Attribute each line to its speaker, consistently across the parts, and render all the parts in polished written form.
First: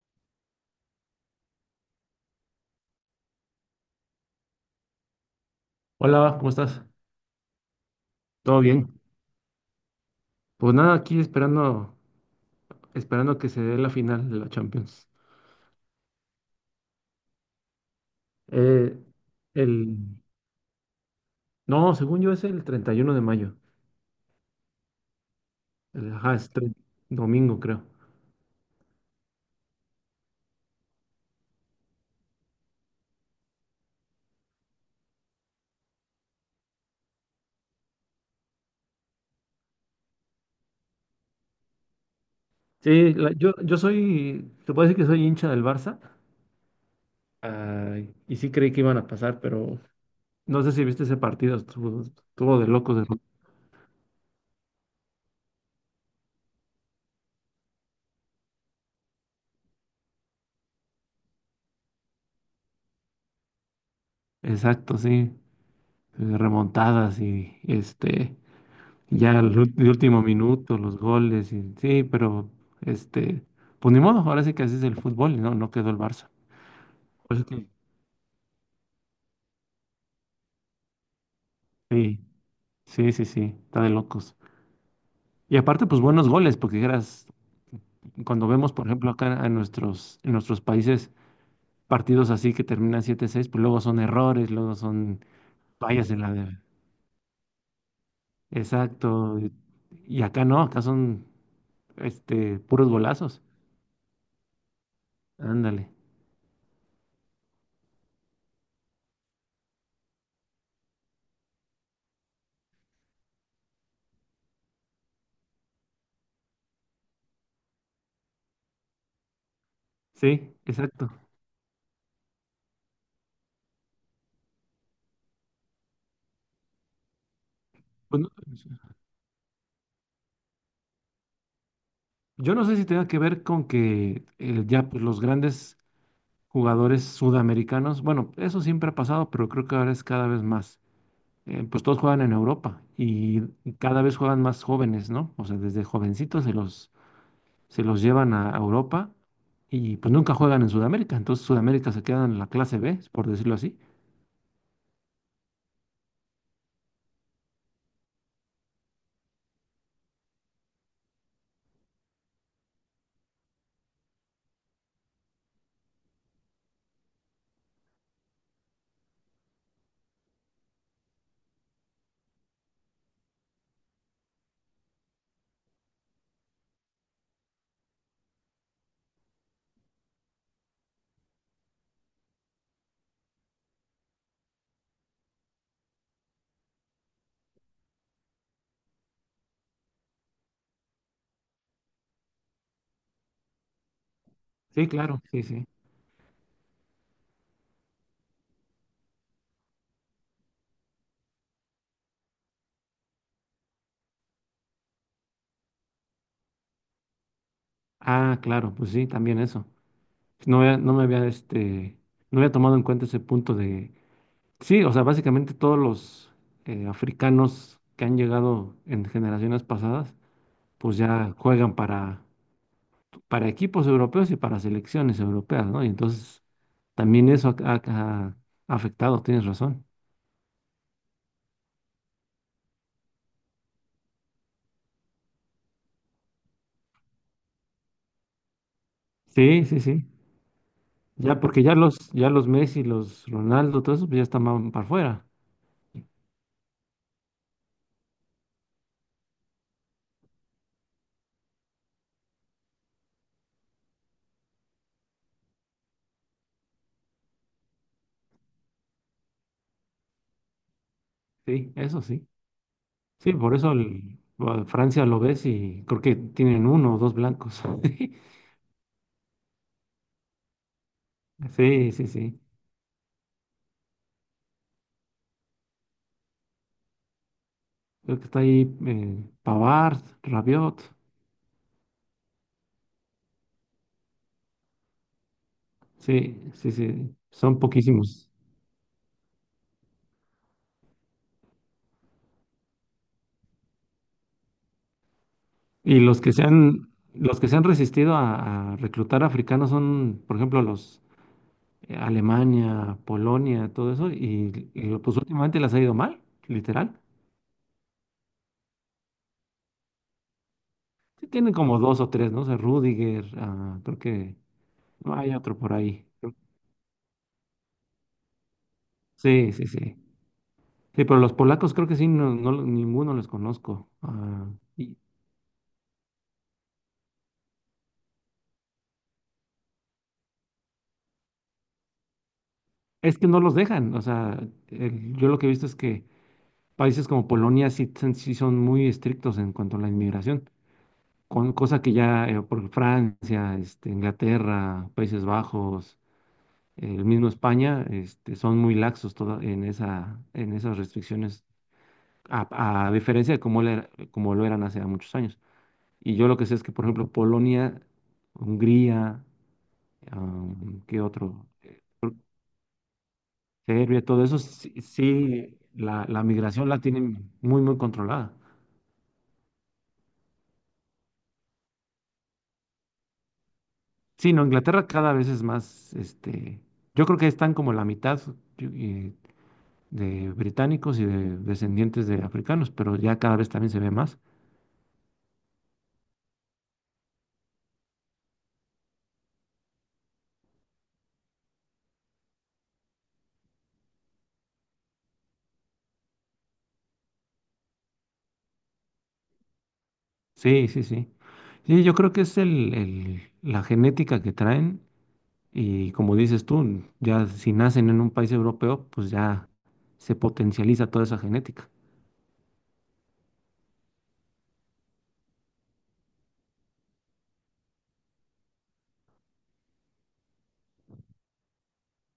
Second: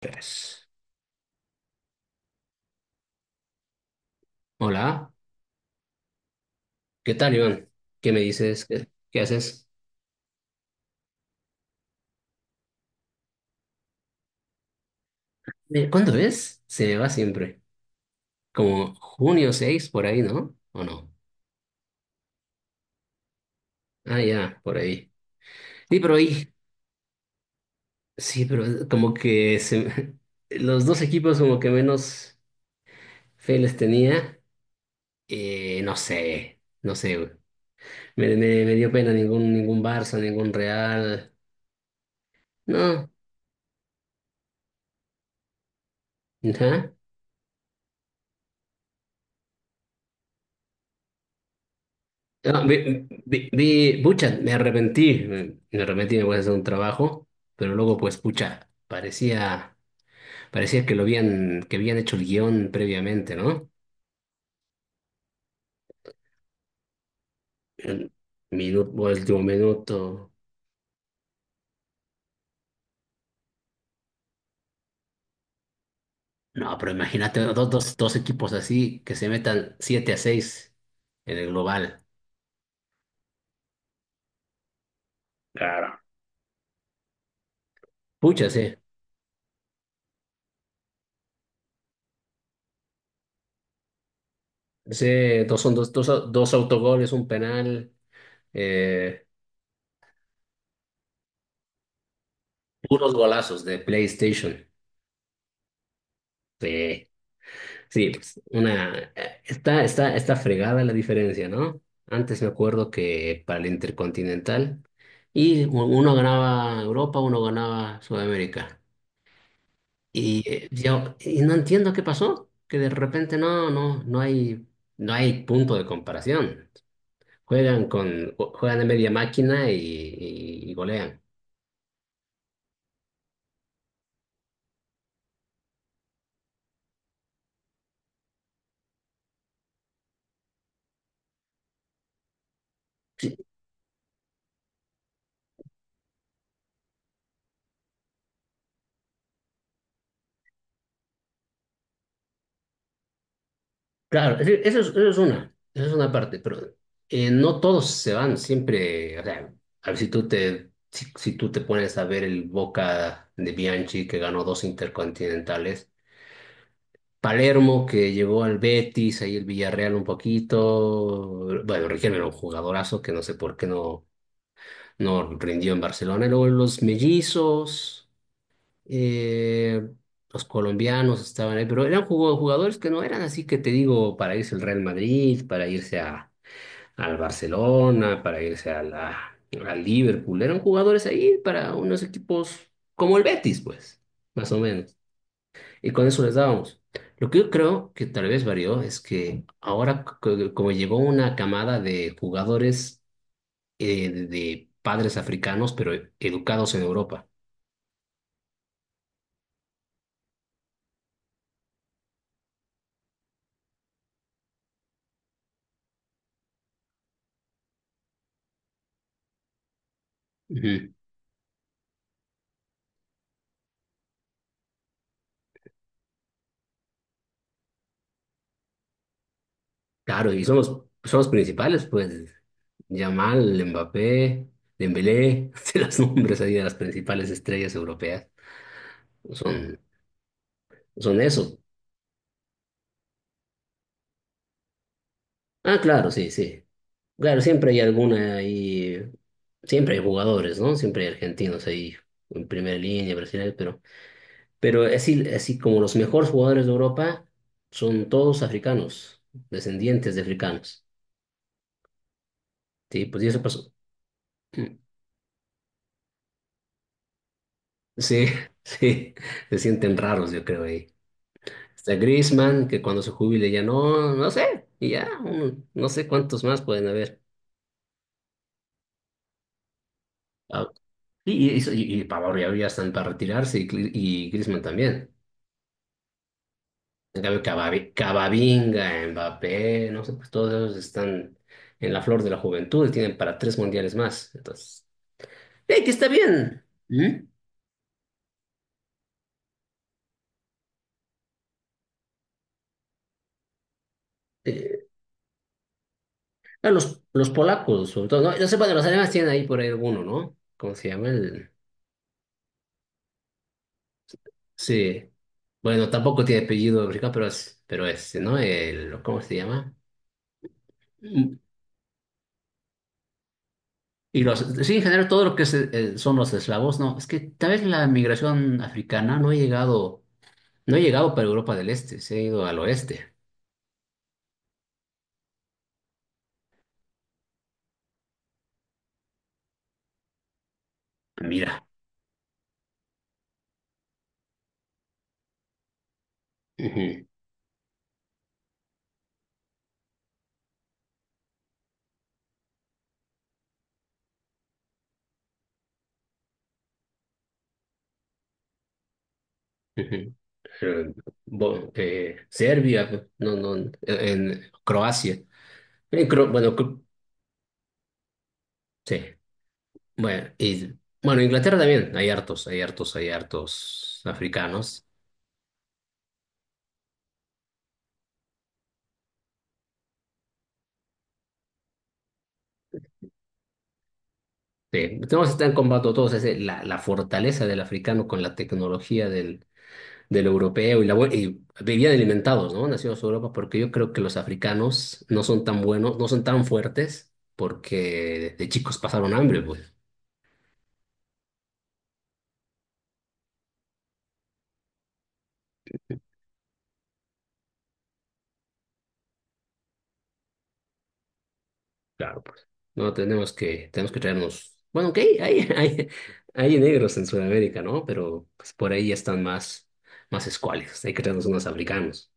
Speaker 1: Pues, hola,
Speaker 2: Hola, ¿cómo estás?
Speaker 1: ¿qué tal, Iván? ¿Qué me
Speaker 2: ¿Todo
Speaker 1: dices? ¿Qué,
Speaker 2: bien?
Speaker 1: qué haces?
Speaker 2: Pues nada, aquí esperando, esperando que se dé la final de la Champions.
Speaker 1: ¿Cuándo es? Se me va siempre. Como
Speaker 2: Eh,
Speaker 1: junio 6
Speaker 2: el,
Speaker 1: por ahí, ¿no? ¿O no?
Speaker 2: no, según yo es el 31 de mayo.
Speaker 1: Ah, ya, por ahí. Sí,
Speaker 2: El,
Speaker 1: pero
Speaker 2: ajá, es
Speaker 1: ahí,
Speaker 2: tre- Domingo, creo.
Speaker 1: sí, pero como que se me- los dos equipos como que menos fe les tenía. No sé, no sé, güey. Me dio pena ningún Barça, ningún Real. No,
Speaker 2: Yo soy, se puede decir que soy hincha del Barça.
Speaker 1: ajá.
Speaker 2: Ah, y sí creí que iban a pasar, pero no sé si viste ese partido, estuvo, estuvo
Speaker 1: No,
Speaker 2: de locos.
Speaker 1: pucha, me arrepentí, me arrepentí, me voy a hacer un trabajo, pero luego pues, pucha, parecía, que habían hecho el guión previamente, ¿no?
Speaker 2: Exacto, sí. Remontadas. y
Speaker 1: El
Speaker 2: este,
Speaker 1: Minuto,
Speaker 2: Ya
Speaker 1: último
Speaker 2: el, ul- el último
Speaker 1: minuto.
Speaker 2: minuto, los goles, y, sí, pero este, pues ni modo, ahora sí que así es el fútbol, ¿no? No quedó el Barça.
Speaker 1: No, pero
Speaker 2: Por
Speaker 1: imagínate
Speaker 2: eso te-
Speaker 1: dos equipos así que se metan 7-6 en el global.
Speaker 2: Sí, sí, sí, sí, está de locos. Y aparte,
Speaker 1: Claro.
Speaker 2: pues buenos goles, porque dijeras, cuando
Speaker 1: Pucha,
Speaker 2: vemos,
Speaker 1: sí.
Speaker 2: por ejemplo, acá en nuestros países, partidos así que terminan siete seis pues luego son errores, luego son
Speaker 1: Sí, dos son dos,
Speaker 2: fallas en
Speaker 1: dos, dos autogoles, un penal, eh,
Speaker 2: Exacto. Y acá no, acá son puros
Speaker 1: puros
Speaker 2: golazos.
Speaker 1: golazos de PlayStation.
Speaker 2: Ándale.
Speaker 1: Sí. Sí, pues está fregada la diferencia, ¿no? Antes me acuerdo que para el Intercontinental, y uno ganaba Europa, uno ganaba Sudamérica. Y
Speaker 2: Sí, exacto.
Speaker 1: yo no entiendo qué pasó, que de repente no, no, no hay punto de comparación.
Speaker 2: Pues no-
Speaker 1: Juegan de media máquina y golean.
Speaker 2: Yo no sé si tenga que ver con que ya pues, los grandes jugadores sudamericanos, bueno, eso siempre ha pasado, pero creo que ahora es cada vez más. Pues todos juegan en Europa y cada vez juegan más jóvenes, ¿no? O sea, desde jovencitos se los llevan a Europa y pues nunca juegan en Sudamérica. Entonces Sudamérica se queda en la clase B, por decirlo así.
Speaker 1: Claro, es decir, eso es una parte, pero no todos se van siempre, o sea, a ver si tú te, si tú te pones a ver el Boca de Bianchi que ganó dos intercontinentales, Palermo que llegó al Betis, ahí el Villarreal un poquito, bueno, Riquelme era un jugadorazo que no sé por qué no rindió en Barcelona, y luego los mellizos eh, los colombianos estaban ahí, pero eran jugadores que no eran así que te digo, para irse al Real Madrid, para irse al Barcelona, para irse a al Liverpool, eran jugadores ahí para unos equipos como el Betis, pues, más o
Speaker 2: Sí,
Speaker 1: menos.
Speaker 2: claro, sí, sí.
Speaker 1: Y con eso les dábamos. Lo que yo creo que tal vez varió es que ahora, como llegó una camada de jugadores de padres africanos, pero educados en Europa.
Speaker 2: Ah, claro, pues sí, también eso. No me había, no había tomado en cuenta ese punto de sí, o sea, básicamente todos los africanos que han llegado en generaciones pasadas,
Speaker 1: Ujú.
Speaker 2: pues ya juegan para equipos europeos y para selecciones europeas, ¿no? Y entonces también eso ha afectado, tienes razón.
Speaker 1: Claro, y son los principales, pues. Yamal, Mbappé, Dembélé, se los nombres ahí de las principales estrellas europeas.
Speaker 2: Sí,
Speaker 1: Son,
Speaker 2: sí, sí.
Speaker 1: son
Speaker 2: Ya
Speaker 1: eso.
Speaker 2: porque ya los Messi, los Ronaldo, todo eso, pues ya están para afuera.
Speaker 1: Ah, claro, sí, sí. Claro, siempre hay alguna ahí, siempre hay jugadores, ¿no? Siempre hay argentinos ahí en primera línea, brasileños, pero, así, así como los mejores jugadores de Europa son todos africanos, descendientes de africanos.
Speaker 2: Sí, eso sí.
Speaker 1: Sí, pues y
Speaker 2: Sí,
Speaker 1: eso
Speaker 2: por
Speaker 1: pasó.
Speaker 2: eso a Francia lo ves y creo que tienen uno o dos blancos.
Speaker 1: Sí, sí, se sienten raros, yo creo ahí.
Speaker 2: Sí,
Speaker 1: Está
Speaker 2: sí, sí.
Speaker 1: Griezmann, que cuando se jubile ya no, no sé, y ya, no sé cuántos más pueden haber.
Speaker 2: Creo que está ahí Pavard,
Speaker 1: Ah,
Speaker 2: Rabiot.
Speaker 1: Y, y Pavard ya están para retirarse y Griezmann también.
Speaker 2: Sí, sí, sí,
Speaker 1: En cambio,
Speaker 2: son poquísimos.
Speaker 1: Camavinga, Mbappé, no sé, pues todos ellos están en la flor de la juventud y tienen para tres mundiales más. Entonces, que
Speaker 2: Y
Speaker 1: está
Speaker 2: los que se
Speaker 1: bien.
Speaker 2: han,
Speaker 1: ¿Mm?
Speaker 2: los que se han resistido a reclutar africanos son, por ejemplo, los Alemania, Polonia, todo eso,
Speaker 1: Eh,
Speaker 2: y pues últimamente les ha ido mal, literal.
Speaker 1: los polacos, sobre todo, no, no sé, bueno, los alemanes tienen ahí por ahí alguno, ¿no? ¿Cómo se llama?
Speaker 2: Sí,
Speaker 1: El
Speaker 2: tienen como dos o tres, ¿no? O sea, Rüdiger, ah, creo que
Speaker 1: sí.
Speaker 2: no hay otro por
Speaker 1: Bueno,
Speaker 2: ahí.
Speaker 1: tampoco tiene apellido africano, pero este, ¿no? El, ¿cómo se
Speaker 2: Sí, sí,
Speaker 1: llama?
Speaker 2: sí. Sí, pero los
Speaker 1: Mm,
Speaker 2: polacos creo que sí, no, no, ninguno les conozco.
Speaker 1: Y los,
Speaker 2: Ah,
Speaker 1: sí, en
Speaker 2: y
Speaker 1: general, todo lo que son los eslavos, no, es que tal vez la migración africana no ha llegado, no ha llegado para Europa del Este, se ha ido al oeste.
Speaker 2: es que no los dejan, o sea, yo lo que he visto es que países como Polonia sí son muy estrictos en cuanto a la inmigración, con,
Speaker 1: Mira.
Speaker 2: cosa que ya por Francia, Inglaterra, Países Bajos, el
Speaker 1: Ujú,
Speaker 2: mismo España, son muy laxos en esas restricciones, a diferencia de cómo, como lo eran hace muchos años. Y yo lo que sé es que, por ejemplo, Polonia, Hungría,
Speaker 1: ujú.
Speaker 2: am,
Speaker 1: Eh,
Speaker 2: ¿qué otro?
Speaker 1: Serbia, no, no, en,
Speaker 2: Serbia, todo eso,
Speaker 1: en
Speaker 2: sí,
Speaker 1: Croacia.
Speaker 2: sí,
Speaker 1: En
Speaker 2: la
Speaker 1: Cro- bueno,
Speaker 2: migración la
Speaker 1: Cro-
Speaker 2: tienen muy, muy controlada.
Speaker 1: Sí. Bueno, y, bueno, Inglaterra también, hay hartos
Speaker 2: Sí, no,
Speaker 1: africanos.
Speaker 2: Inglaterra cada vez es más, yo creo que están como la mitad yo- eh, de británicos y de descendientes de africanos, pero ya cada vez también se ve más.
Speaker 1: Sí, tenemos están en todos, ese la fortaleza del africano con la tecnología del europeo y vivían alimentados, ¿no? Nacidos en Europa, porque yo creo que los africanos no son tan buenos, no son tan fuertes, porque de chicos pasaron hambre, pues.
Speaker 2: Sí, sí, sí. Sí, yo creo que es la genética que traen y como dices tú, ya si nacen en un país europeo, pues ya se potencializa toda esa genética.
Speaker 1: Claro, pues. No, tenemos que traernos. Bueno, ok, hay negros en Sudamérica, ¿no? Pero pues, por ahí ya están más, más escuálidos, hay que traernos unos africanos.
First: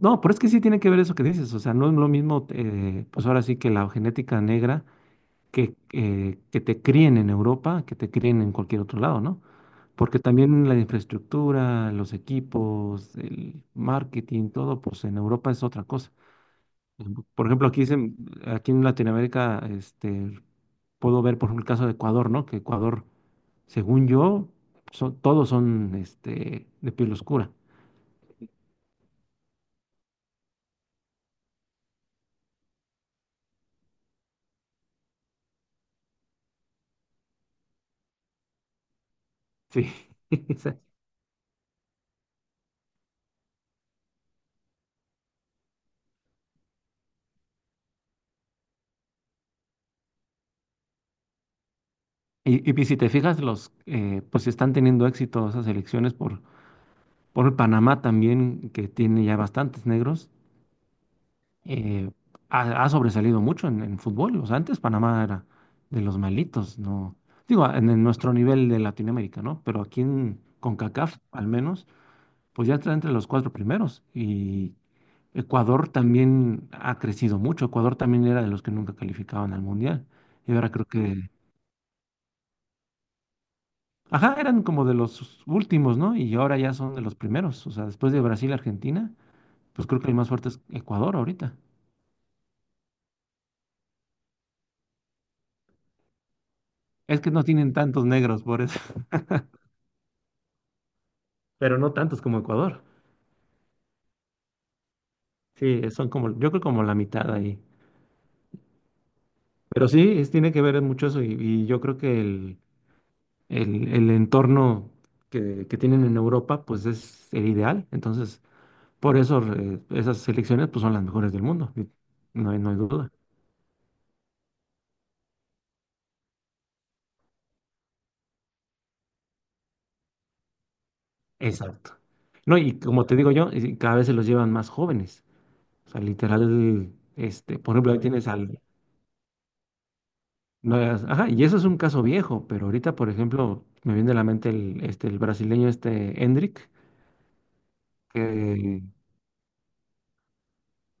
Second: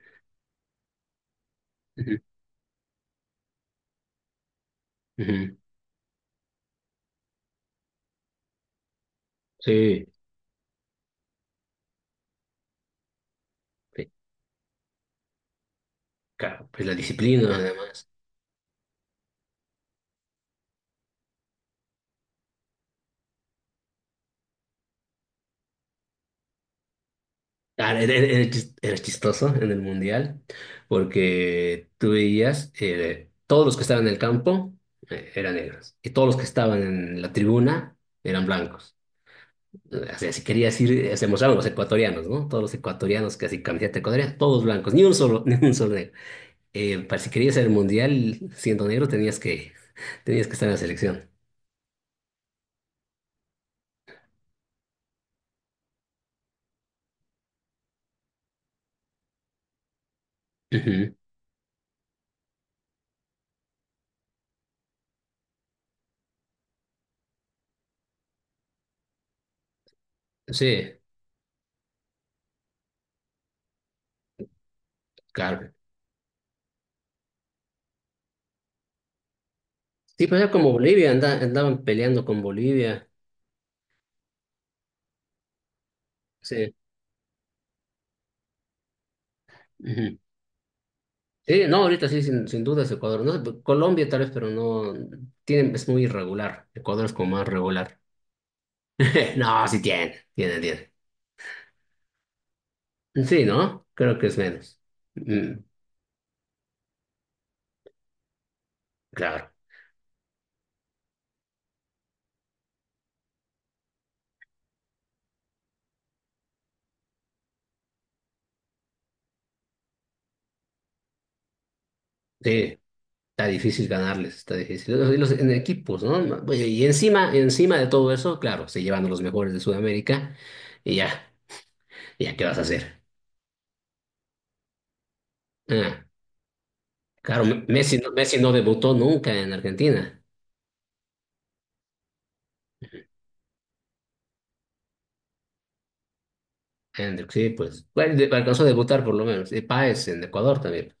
Speaker 2: No, pero es que sí tiene que ver eso que dices, o sea, no es lo
Speaker 1: Ujú.
Speaker 2: mismo, pues ahora sí que la genética negra
Speaker 1: Ujú.
Speaker 2: que te críen en Europa, que te críen en cualquier otro lado, ¿no?
Speaker 1: Sí,
Speaker 2: Porque también la infraestructura, los equipos, el
Speaker 1: sí,
Speaker 2: marketing, todo, pues en Europa es otra cosa.
Speaker 1: claro, pues la
Speaker 2: Por
Speaker 1: disciplina,
Speaker 2: ejemplo,
Speaker 1: además.
Speaker 2: aquí en Latinoamérica, puedo ver, por ejemplo, el caso de Ecuador, ¿no? Que Ecuador, según yo, son, todos son de piel oscura.
Speaker 1: Ah, era chistoso en el mundial porque tú veías todos los que estaban en el campo eran negros y todos los que estaban en la tribuna eran blancos.
Speaker 2: Sí.
Speaker 1: O sea, si
Speaker 2: Esa-
Speaker 1: querías ir, se mostraban los ecuatorianos, ¿no? Todos los ecuatorianos casi así camiseta ecuatoriana, todos blancos, ni un solo, ni un solo negro. Para si querías ir al mundial siendo negro tenías que, estar en la selección.
Speaker 2: Y, y pues, si te fijas, los, pues están teniendo éxito esas elecciones por Panamá también, que tiene ya bastantes negros,
Speaker 1: Ujú.
Speaker 2: eh, ha, ha sobresalido mucho en fútbol. O sea, antes Panamá era de los malitos, ¿no? Digo, en nuestro nivel de Latinoamérica, ¿no? Pero aquí en
Speaker 1: Sí,
Speaker 2: CONCACAF, al menos, pues ya está entre los cuatro primeros. Y
Speaker 1: claro.
Speaker 2: Ecuador también ha crecido mucho. Ecuador también era de los que nunca calificaban al Mundial.
Speaker 1: Sí, pues era
Speaker 2: Y
Speaker 1: como
Speaker 2: ahora creo
Speaker 1: Bolivia,
Speaker 2: que...
Speaker 1: andaban peleando con Bolivia.
Speaker 2: Ajá, eran como de los últimos, ¿no? Y ahora
Speaker 1: Sí.
Speaker 2: ya son de los primeros. O sea, después de Brasil y Argentina, pues creo que el
Speaker 1: Ujú.
Speaker 2: más fuerte es Ecuador ahorita.
Speaker 1: Sí, no, ahorita sí, sin dudas Ecuador, ¿no? Colombia tal vez, pero no, es muy irregular. Ecuador es
Speaker 2: Es que
Speaker 1: como
Speaker 2: no
Speaker 1: más
Speaker 2: tienen
Speaker 1: regular.
Speaker 2: tantos negros, por eso.
Speaker 1: No, sí tiene, tiene, tiene.
Speaker 2: Pero no tantos como Ecuador.
Speaker 1: Sí, ¿no? Creo que es menos. Mm,
Speaker 2: Sí, son como, yo creo como la mitad ahí.
Speaker 1: claro,
Speaker 2: Pero sí, tiene que ver mucho eso y yo creo que el entorno que tienen en Europa pues es el ideal. Entonces, por eso esas selecciones pues son las mejores del mundo. Y no hay, no hay
Speaker 1: sí,
Speaker 2: duda.
Speaker 1: está difícil ganarles, está difícil. Y en equipos, ¿no? Oye, y encima, encima de todo eso, claro, se llevan a los mejores de Sudamérica y ya,
Speaker 2: Exacto.
Speaker 1: ya, ¿qué
Speaker 2: No,
Speaker 1: vas a
Speaker 2: y
Speaker 1: hacer?
Speaker 2: como te digo yo, y cada vez se los llevan más jóvenes. O sea,
Speaker 1: Ah,
Speaker 2: literal,
Speaker 1: claro,
Speaker 2: por ejemplo,
Speaker 1: Messi,
Speaker 2: ahí tienes
Speaker 1: Messi no
Speaker 2: al...
Speaker 1: debutó nunca en Argentina.
Speaker 2: no, ajá, y eso es un caso viejo, pero ahorita, por ejemplo, me viene a la mente el brasileño este Endrick.
Speaker 1: Hendrix, sí, pues. Bueno, alcanzó a
Speaker 2: Que
Speaker 1: debutar por lo menos. Y Páez en Ecuador también.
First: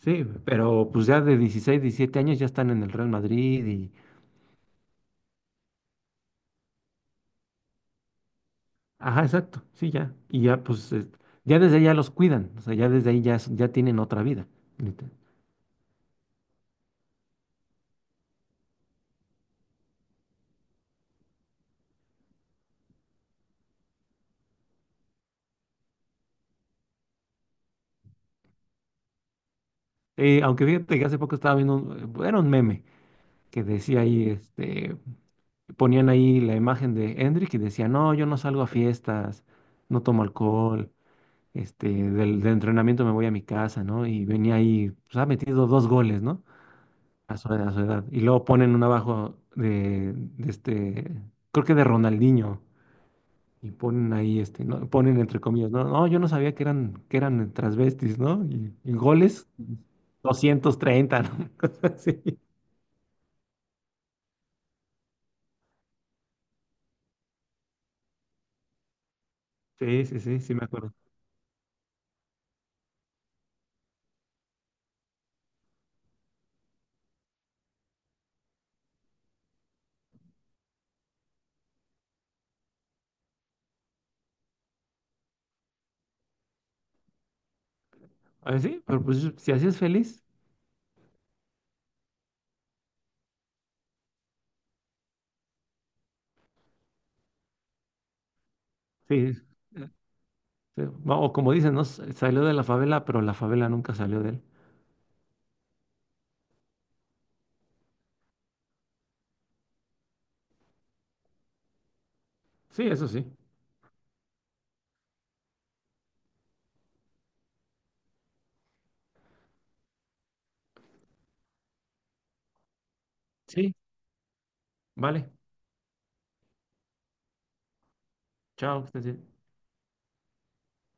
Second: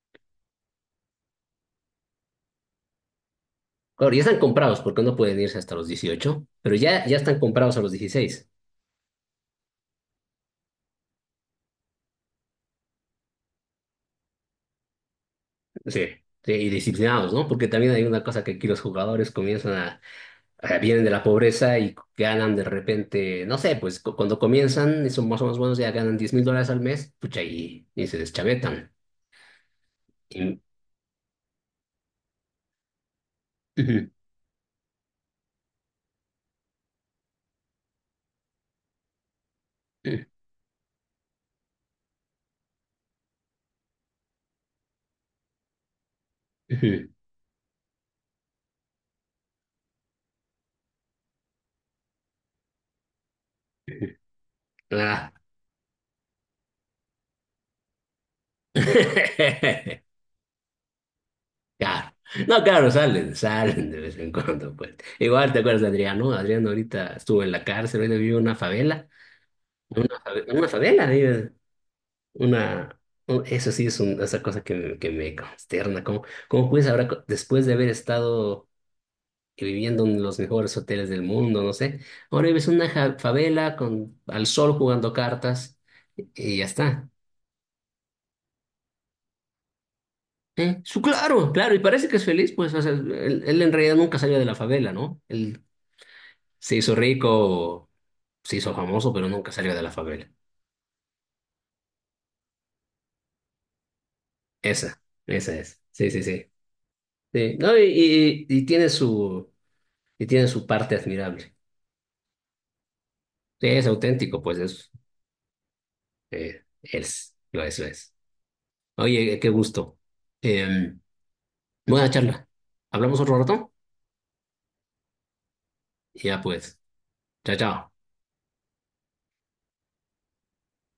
Speaker 2: sí, pero pues ya de 16, 17 años ya están en el Real Madrid y...
Speaker 1: Claro, ya están comprados porque no pueden irse hasta los 18, pero ya están comprados a los 16.
Speaker 2: Ajá, exacto, sí, ya. Y ya pues, ya desde ahí ya los cuidan, o sea, ya desde ahí ya, ya tienen otra vida. Neta.
Speaker 1: Sí. Sí, y disciplinados, ¿no? Porque también hay una cosa que aquí los jugadores comienzan a vienen de la pobreza y ganan de repente, no sé, pues cuando comienzan y son más o menos buenos, ya ganan $10,000 al mes, pucha, y se deschavetan. Y-
Speaker 2: Aunque fíjate que hace poco estaba viendo, un, era un meme que decía
Speaker 1: Ujú,
Speaker 2: ahí, ponían ahí la imagen de Hendrik y decía, no, yo no salgo a fiestas, no tomo
Speaker 1: ujú,
Speaker 2: alcohol, del entrenamiento me voy a mi casa, ¿no? Y venía ahí, pues ha metido dos goles, ¿no?
Speaker 1: ujú,
Speaker 2: A a su edad. Y luego ponen un abajo de este, creo que de Ronaldinho. Y
Speaker 1: ujú.
Speaker 2: ponen ahí, ¿no? Ponen
Speaker 1: Ah.
Speaker 2: entre comillas, no, no, yo no sabía que eran transvestis, ¿no? Y goles, 230, ¿no?
Speaker 1: Claro.
Speaker 2: Sí,
Speaker 1: No, claro, salen de vez en cuando, pues. Igual te acuerdas de Adrián, ¿no? Adrián ahorita estuvo en la cárcel, hoy vive en una favela.
Speaker 2: sí me
Speaker 1: Unas
Speaker 2: acuerdo.
Speaker 1: adelas, digo, una, eso sí es esa cosa que me consterna. ¿Cómo puedes ahora, después de haber estado viviendo en los mejores hoteles del mundo, no sé, ahora ves una favela al sol jugando cartas y ya está?
Speaker 2: A ver, sí, pero pues si así es feliz,
Speaker 1: ¿Eh? Claro, claro, y parece que es feliz, pues, o sea, él en realidad nunca salió de la favela, ¿no? Él se hizo rico, se hizo famoso, pero
Speaker 2: sí.
Speaker 1: nunca salió de la
Speaker 2: eh,
Speaker 1: favela.
Speaker 2: Sí, o como dicen, ¿no? Salió de la favela, pero la favela nunca salió de él.
Speaker 1: Esa, esa es. Sí, sí, sí. Sí, no, y tiene su parte admirable.
Speaker 2: Sí, eso sí.
Speaker 1: Sí, es auténtico, pues lo es, lo es. Oye, qué gusto. Eh, Buena charla. ¿Hablamos otro rato?
Speaker 2: Sí, vale.
Speaker 1: Ya pues. Chao, chao.
Speaker 2: Chao, que estés bien.